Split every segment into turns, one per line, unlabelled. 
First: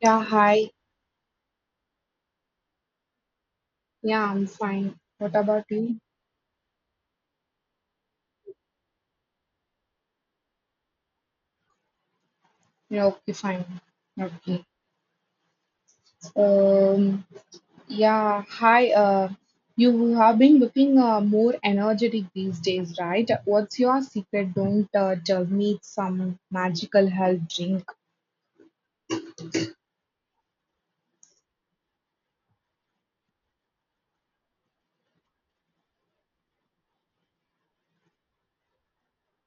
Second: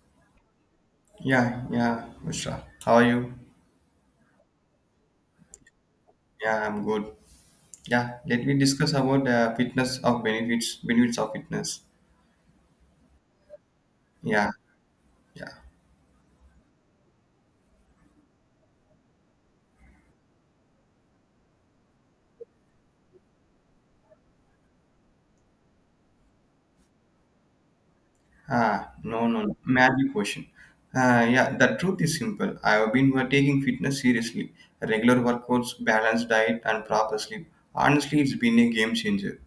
Yeah, hi.
Yeah, Mishra. How are you?
Yeah, I'm fine. What about you?
Yeah, I'm good. Yeah, let me discuss about the fitness of benefits of fitness.
Yeah, okay, fine.
Yeah,
Okay.
yeah.
Um, yeah, hi. You have been looking more energetic these days, right? What's your secret? Don't tell me it's some magical health drink.
Ah, no. Magic question. Ah, yeah, the truth is simple. I have been taking fitness seriously. Regular workouts, balanced diet, and proper sleep. Honestly, it's been a game changer.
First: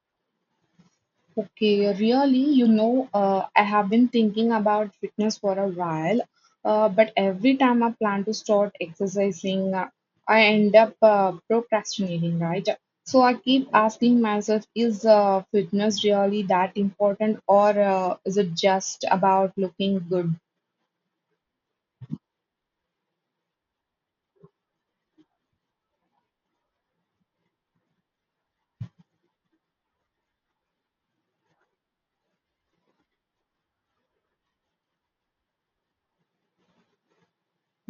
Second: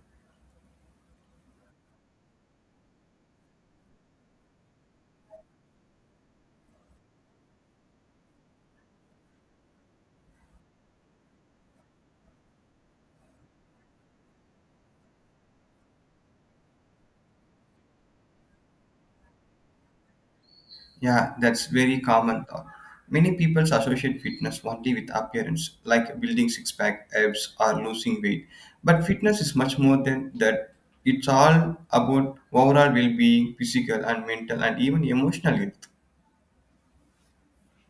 Okay, really, you know, I have been thinking about fitness for a while, but every time I plan to start exercising, I end up procrastinating, right? So I keep asking myself, is fitness really that important, or is it just about looking good?
Yeah, that's very common thought. Many people associate fitness only with appearance, like building six pack abs or losing weight. But fitness is much more than that. It's all about overall well being, physical and mental, and even emotional health.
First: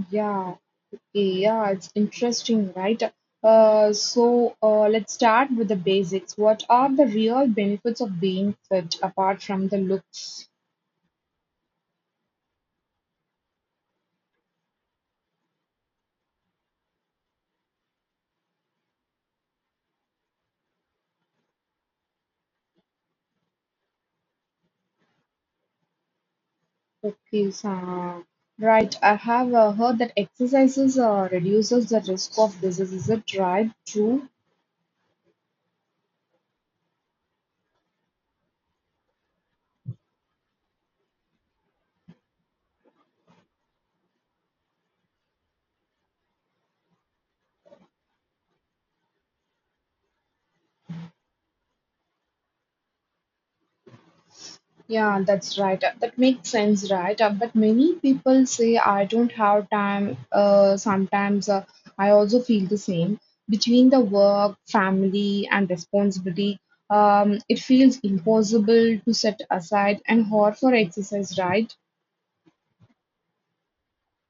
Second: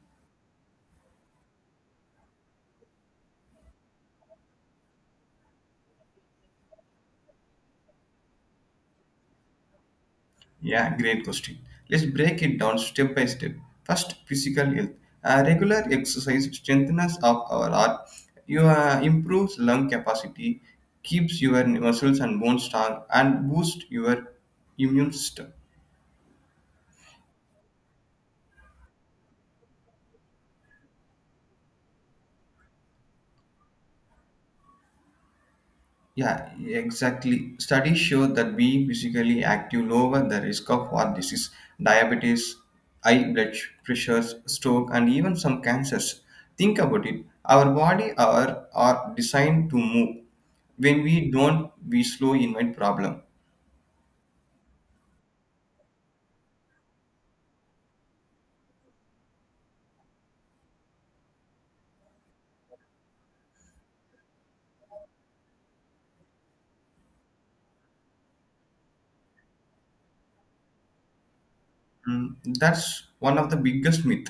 Yeah, okay, yeah, it's interesting, right? So let's start with the basics. What are the real benefits of being fit apart from the looks?
Yeah, great question. Let's break it down step by step. First, physical health. Regular exercise strengthens up our heart. You improves lung capacity, keeps your muscles and bones strong, and boosts your immune system.
Okay, so right. I have heard that exercises reduces the risk of disease. Is it right? True.
Yeah, exactly. Studies show that being physically active lower the risk of heart disease, diabetes, high pressures, stroke, and even some cancers. Think about it. Our body are designed to move. When we don't, we slow invite problem.
Yeah, that's right. That makes sense, right? But many people say I don't have time. Sometimes I also feel the same. Between the work, family, and responsibility, it feels impossible to set aside an hour for exercise, right?
That's one of the biggest myth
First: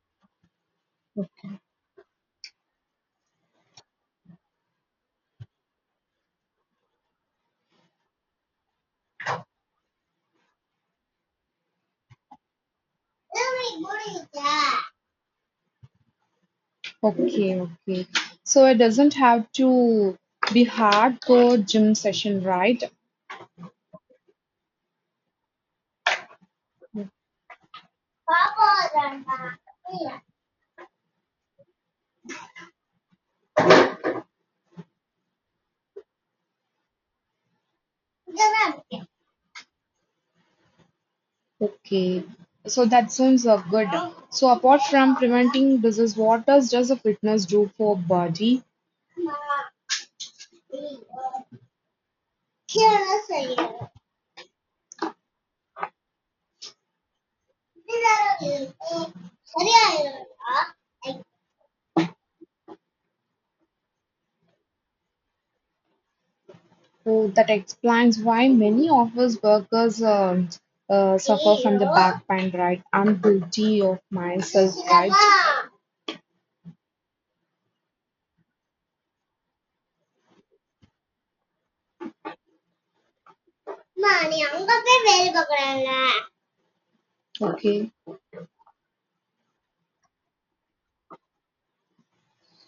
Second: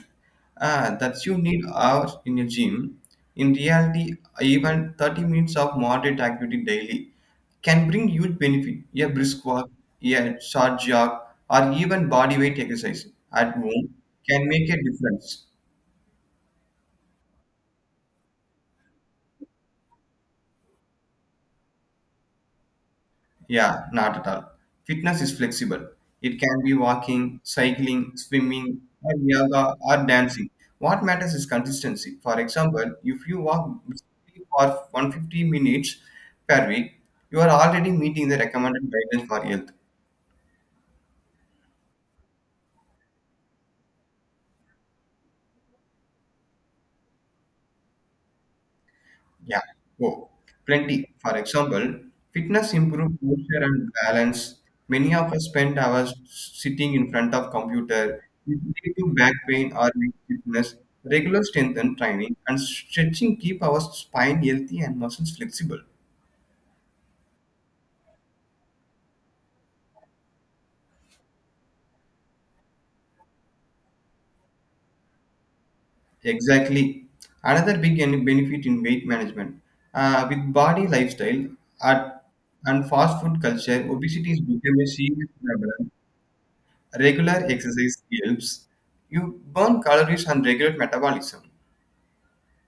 that you need hours in a gym. In reality, even 30 minutes of moderate activity daily can bring huge benefit. A brisk walk, a short jog, or even body weight exercise at home can make a difference.
Okay, okay. So it doesn't have to be hardcore gym session, right?
Yeah, not at all. Fitness is flexible. It can be walking, cycling, swimming, or yoga, or dancing. What matters is consistency. For example, if you walk briskly for 150 minutes per week, you are already meeting the recommended guidelines for health.
Okay. So that sounds good. So apart from preventing disease, what does a fitness do for body?
Yeah, oh, plenty. For example, fitness improve posture and balance. Many of us spend hours sitting in front of computer, which lead to back pain or weak stiffness. Regular strength and training and stretching keep our spine healthy and muscles flexible.
So that explains why many office workers suffer from the back pain, right? I'm guilty of myself, right?
Exactly. Another benefit in weight management. With body lifestyle at, and fast food culture, obesity is becoming a serious problem. Regular
Okay,
exercise helps. You burn calories and regulate metabolism.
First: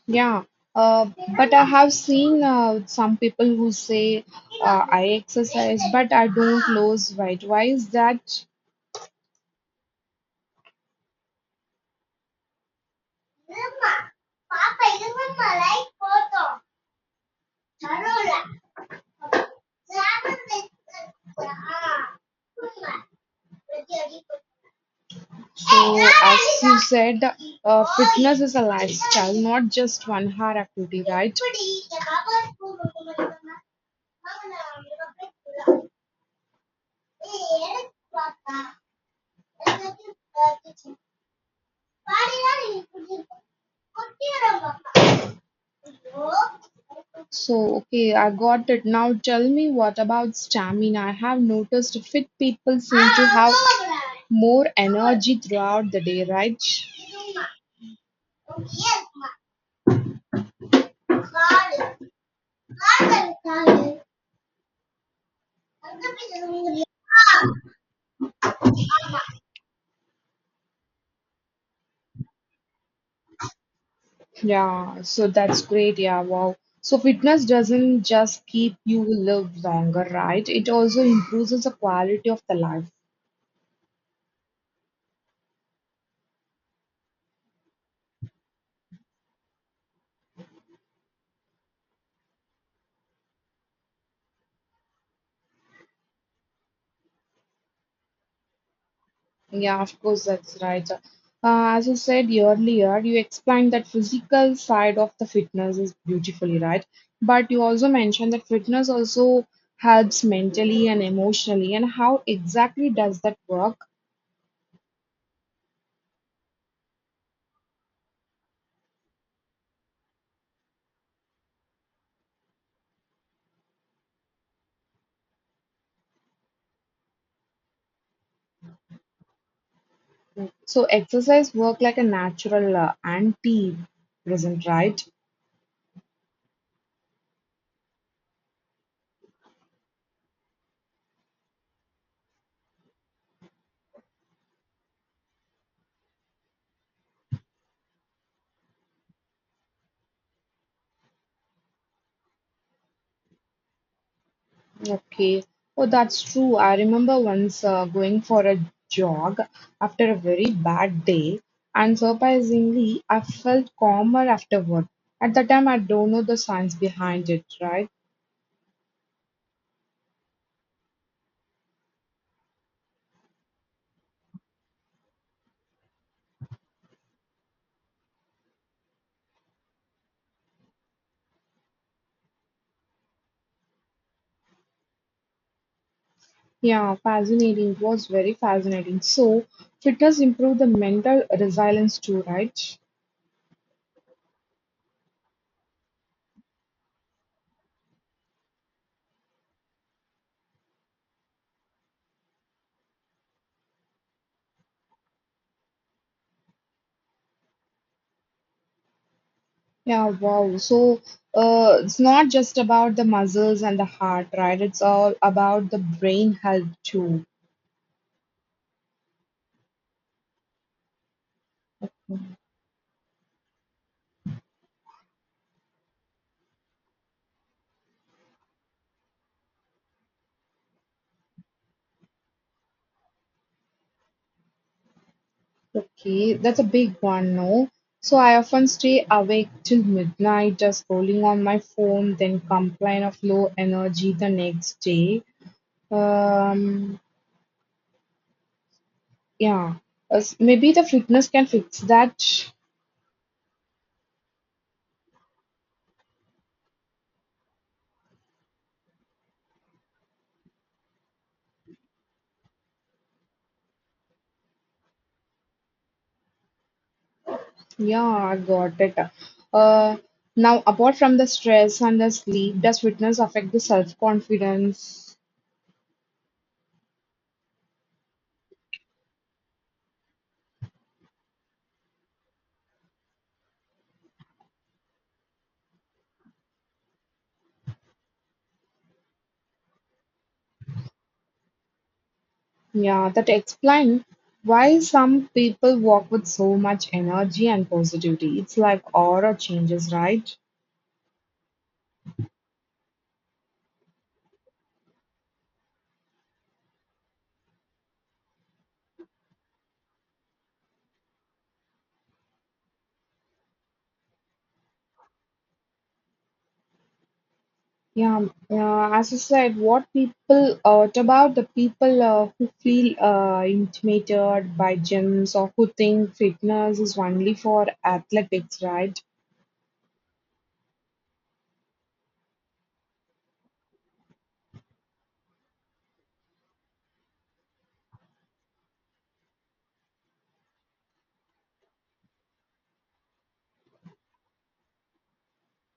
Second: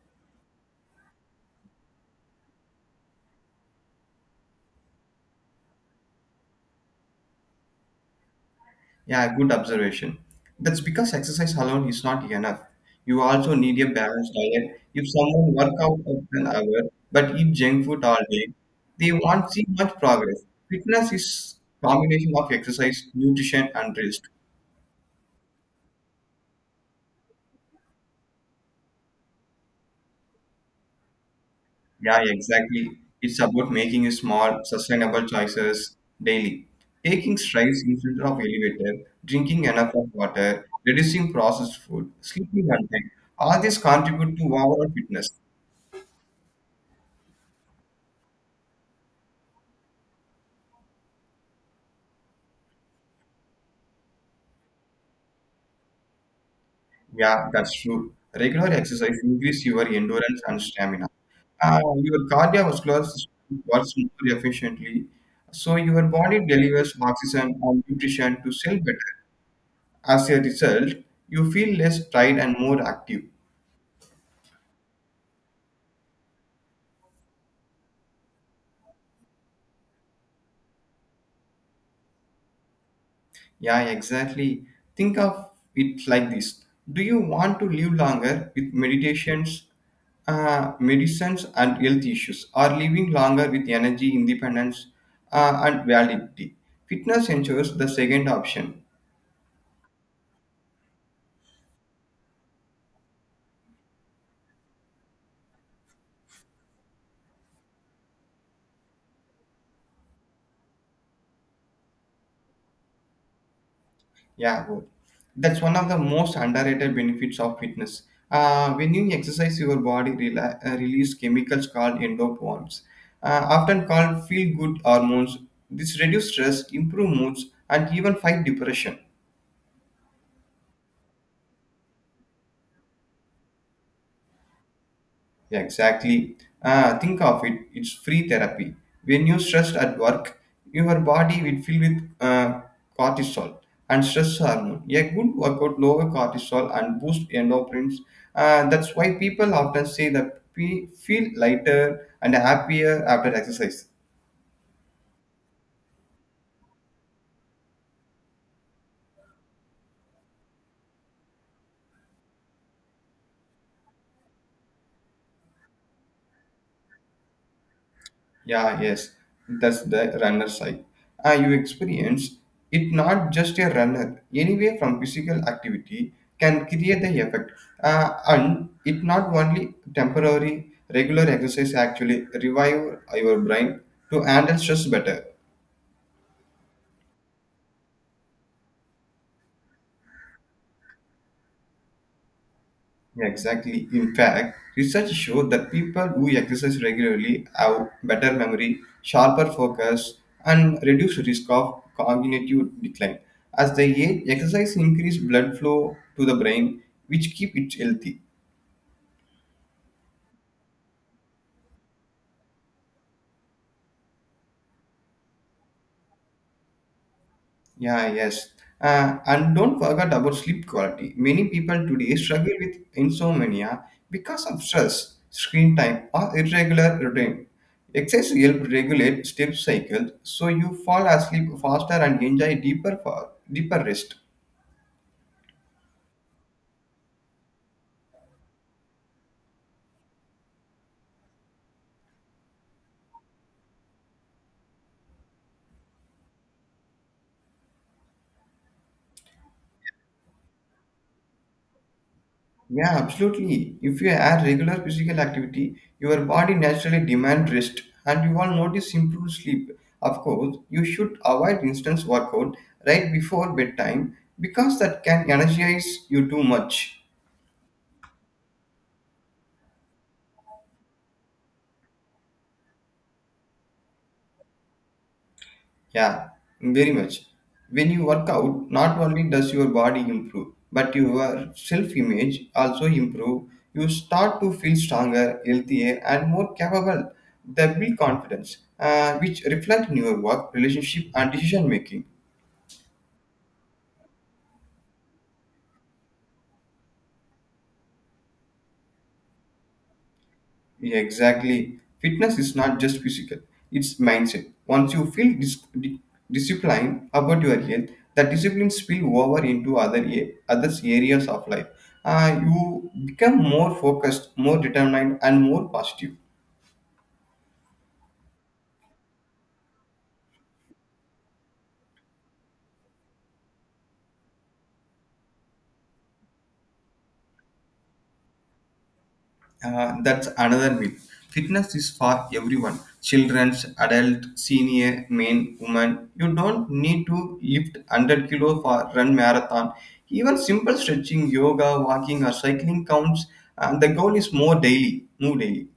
yeah. Uh, but I have seen some people who say I exercise, but I don't lose weight. Why is that?
Yeah, good observation. That's because exercise alone is not enough. You also need a balanced diet. If someone work out of an hour but eat junk food all day, they won't see much progress. Fitness is combination of exercise, nutrition, and rest.
So, as you said, fitness is a lifestyle, not just one hard activity, right?
Yeah, exactly. It's about making small, sustainable choices daily. Taking strides instead of elevator, drinking enough of water, reducing processed food, sleeping on time. All these contribute to overall fitness.
So, okay, I got it. Now tell me what about stamina? I have noticed fit people seem to have more energy throughout the day, right?
Yeah, that's true. Regular exercise increase your endurance and stamina. Your cardiovascular system works more efficiently, so your body delivers oxygen and nutrition to cell better. As a result, you feel less tired and more active.
Yeah, so that's great. Yeah, wow. So fitness doesn't just keep you live longer, right? It also improves the quality of the life.
Yeah, exactly. Think of it like this. Do you want to live longer with meditations, medicines, and health issues, or living longer with energy, independence, and validity? Fitness ensures the second option.
Yeah, of course, that's right. As you said earlier, you explained that physical side of the fitness is beautifully, right? But you also mentioned that fitness also helps mentally and emotionally. And how exactly does that work?
Yeah, good. That's one of the most underrated benefits of fitness. When you exercise, your body release chemicals called endorphins, often called feel-good hormones. This reduce stress, improve moods, and even fight depression.
So exercise work like a natural anti-present, right?
Yeah, exactly. Ah, think of it. It's free therapy. When you're stressed at work, your body will fill with cortisol and stress hormone. A good workout lower cortisol and boost endorphins. That's why people often say that we feel lighter and happier after exercise.
Okay. Oh, that's true. I remember once going for a jog after a very bad day, and surprisingly, I felt calmer afterward. At the time, I don't know the science behind it, right?
Yeah, yes, that's the runner side. You experience it not just a runner. Anyway, from physical activity can create the effect, and it not only temporary. Regular exercise actually revive your brain to handle stress better.
Yeah, fascinating. It was very fascinating. So, fitness improve the mental resilience too, right?
Yeah, exactly. In fact, research showed that people who exercise regularly have better memory, sharper focus, and reduced risk of cognitive decline. As they age, exercise increase blood flow to the brain, which keep it healthy.
Yeah, wow. So, it's not just about the muscles and the heart, right? It's all about the brain health too.
Yeah, yes. And don't forget about sleep quality. Many people today struggle with insomnia because of stress, screen time, or irregular routine. Exercise helps regulate sleep cycles so you fall asleep faster and enjoy deeper rest.
Okay, that's a big one, no? So I often stay awake till midnight just scrolling on my phone, then complain of low energy the next day. Um, yeah, maybe the fitness can fix that.
Yeah, absolutely. If you add regular physical activity, your body naturally demands rest and you will notice improved sleep. Of course, you should avoid instant workout right before bedtime because that can energize you too much.
Yeah, I got it. Uh, now apart from the stress and the sleep, does fitness affect the self-confidence?
Yeah, very much. When you work out, not only does your body improve, but your self-image also improve. You start to feel stronger, healthier, and more capable. They build confidence, which reflect in your work, relationship, and decision making.
Yeah, that explain why some people walk with so much energy and positivity. It's like aura changes, right?
Yeah, exactly. Fitness is not just physical, it's mindset. Once you feel disciplined about your health, that discipline spill over into other others areas of life. You become more focused, more determined, and more positive.
Yeah, as you said, what about the people who feel intimidated by gyms or who think fitness is only for athletics, right?
That's another myth. Fitness is for everyone children, adult, senior, men, women. You don't need to lift 100 kilo for run marathon. Even simple stretching, yoga, walking, or cycling counts. And the goal is more daily, move daily.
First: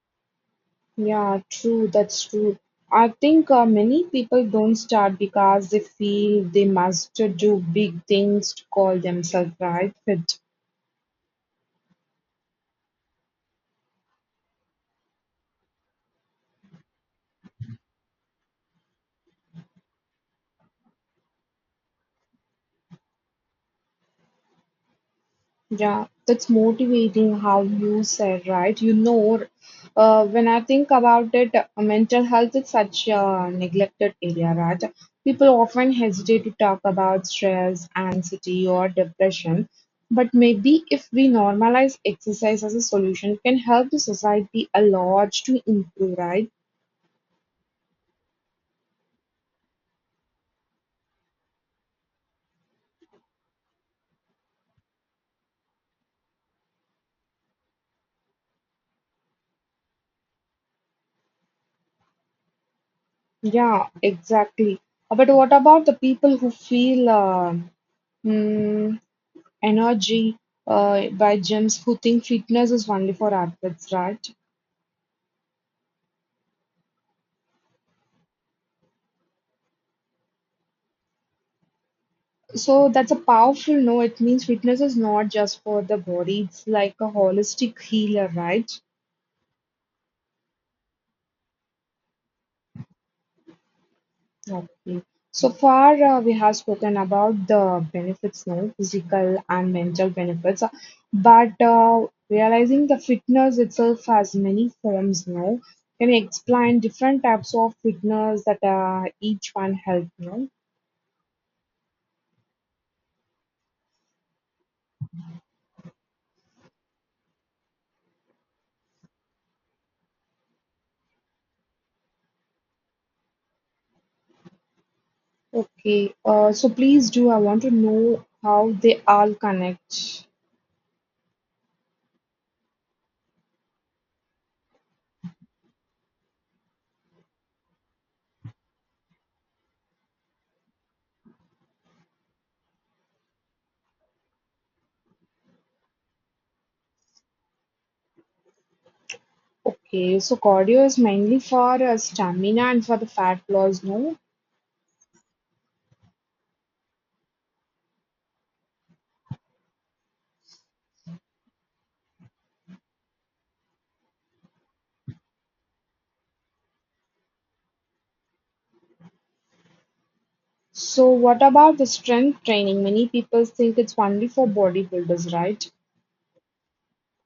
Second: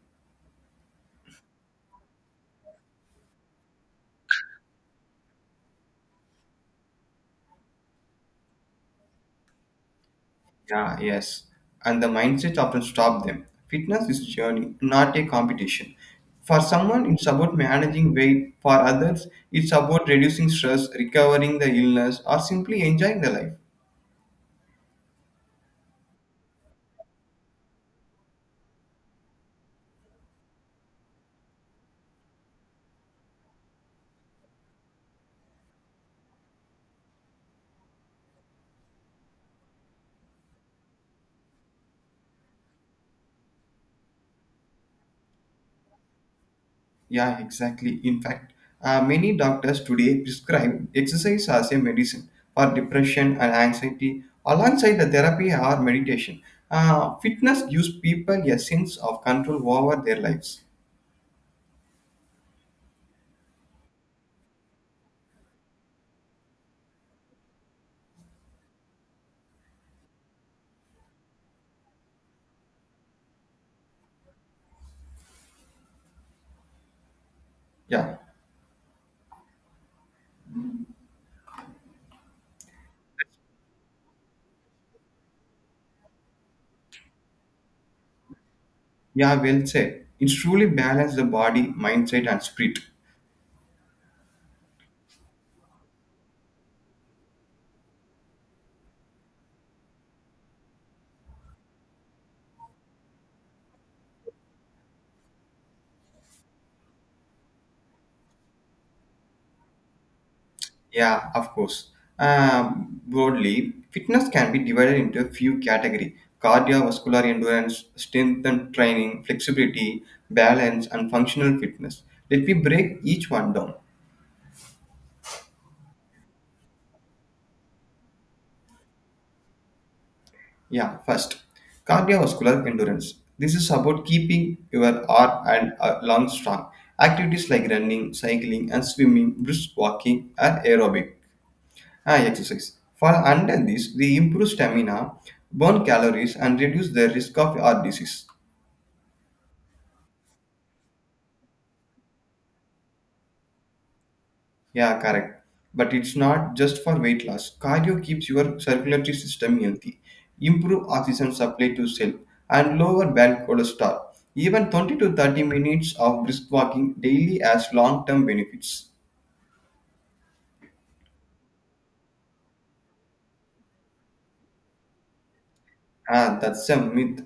Yeah, true, that's true. I think many people don't start because they feel they must do big things to call themselves right fit.
Yeah, yes. And the mindset often stop them. Fitness is a journey, not a competition. For someone, it's about managing weight. For others, it's about reducing stress, recovering the illness, or simply enjoying the life.
Yeah, that's motivating how you said, right? You know, when I think about it, mental health is such a neglected area, right? People often hesitate to talk about stress, anxiety, or depression. But maybe if we normalize exercise as a solution, it can help the society a lot to improve, right?
Yeah, exactly. In fact, many doctors today prescribe exercise as a medicine for depression and anxiety alongside the therapy or meditation. Fitness gives people a sense of control over their lives.
Yeah, exactly. But what about the people who feel mm, energy by gyms who think fitness is only for athletes, right?
Yeah,
So that's a powerful no. It means fitness is not just for the body, it's like a holistic healer, right?
yeah, well said. It's truly balance the body, mindset, and spirit.
Okay. So far, we have spoken about the benefits, no, physical and mental benefits, but realizing the fitness itself has many forms, no. Can you explain different types of fitness that each one help, no?
Yeah, of course. Broadly, fitness can be divided into a few categories cardiovascular endurance, strength and training, flexibility, balance, and functional fitness. Let me break each one down.
Okay, so please do. I want to know how they all connect.
Yeah, first, cardiovascular endurance. This is about keeping your heart and lungs strong. Activities like running, cycling, and swimming, brisk walking, are aerobic. Ah, exercise. For unhealthies, they improve stamina, burn calories, and reduce the risk of heart disease.
Okay, so cardio is mainly for stamina and for the fat loss, no?
Yeah, correct. But it's not just for weight loss. Cardio keeps your circulatory system healthy, improve oxygen supply to cell, and lower bad cholesterol. Even 20 to 30 minutes of brisk walking daily has long-term benefits.
So, what about the strength training? Many people think it's only for bodybuilders, right?
Ah, that's a myth.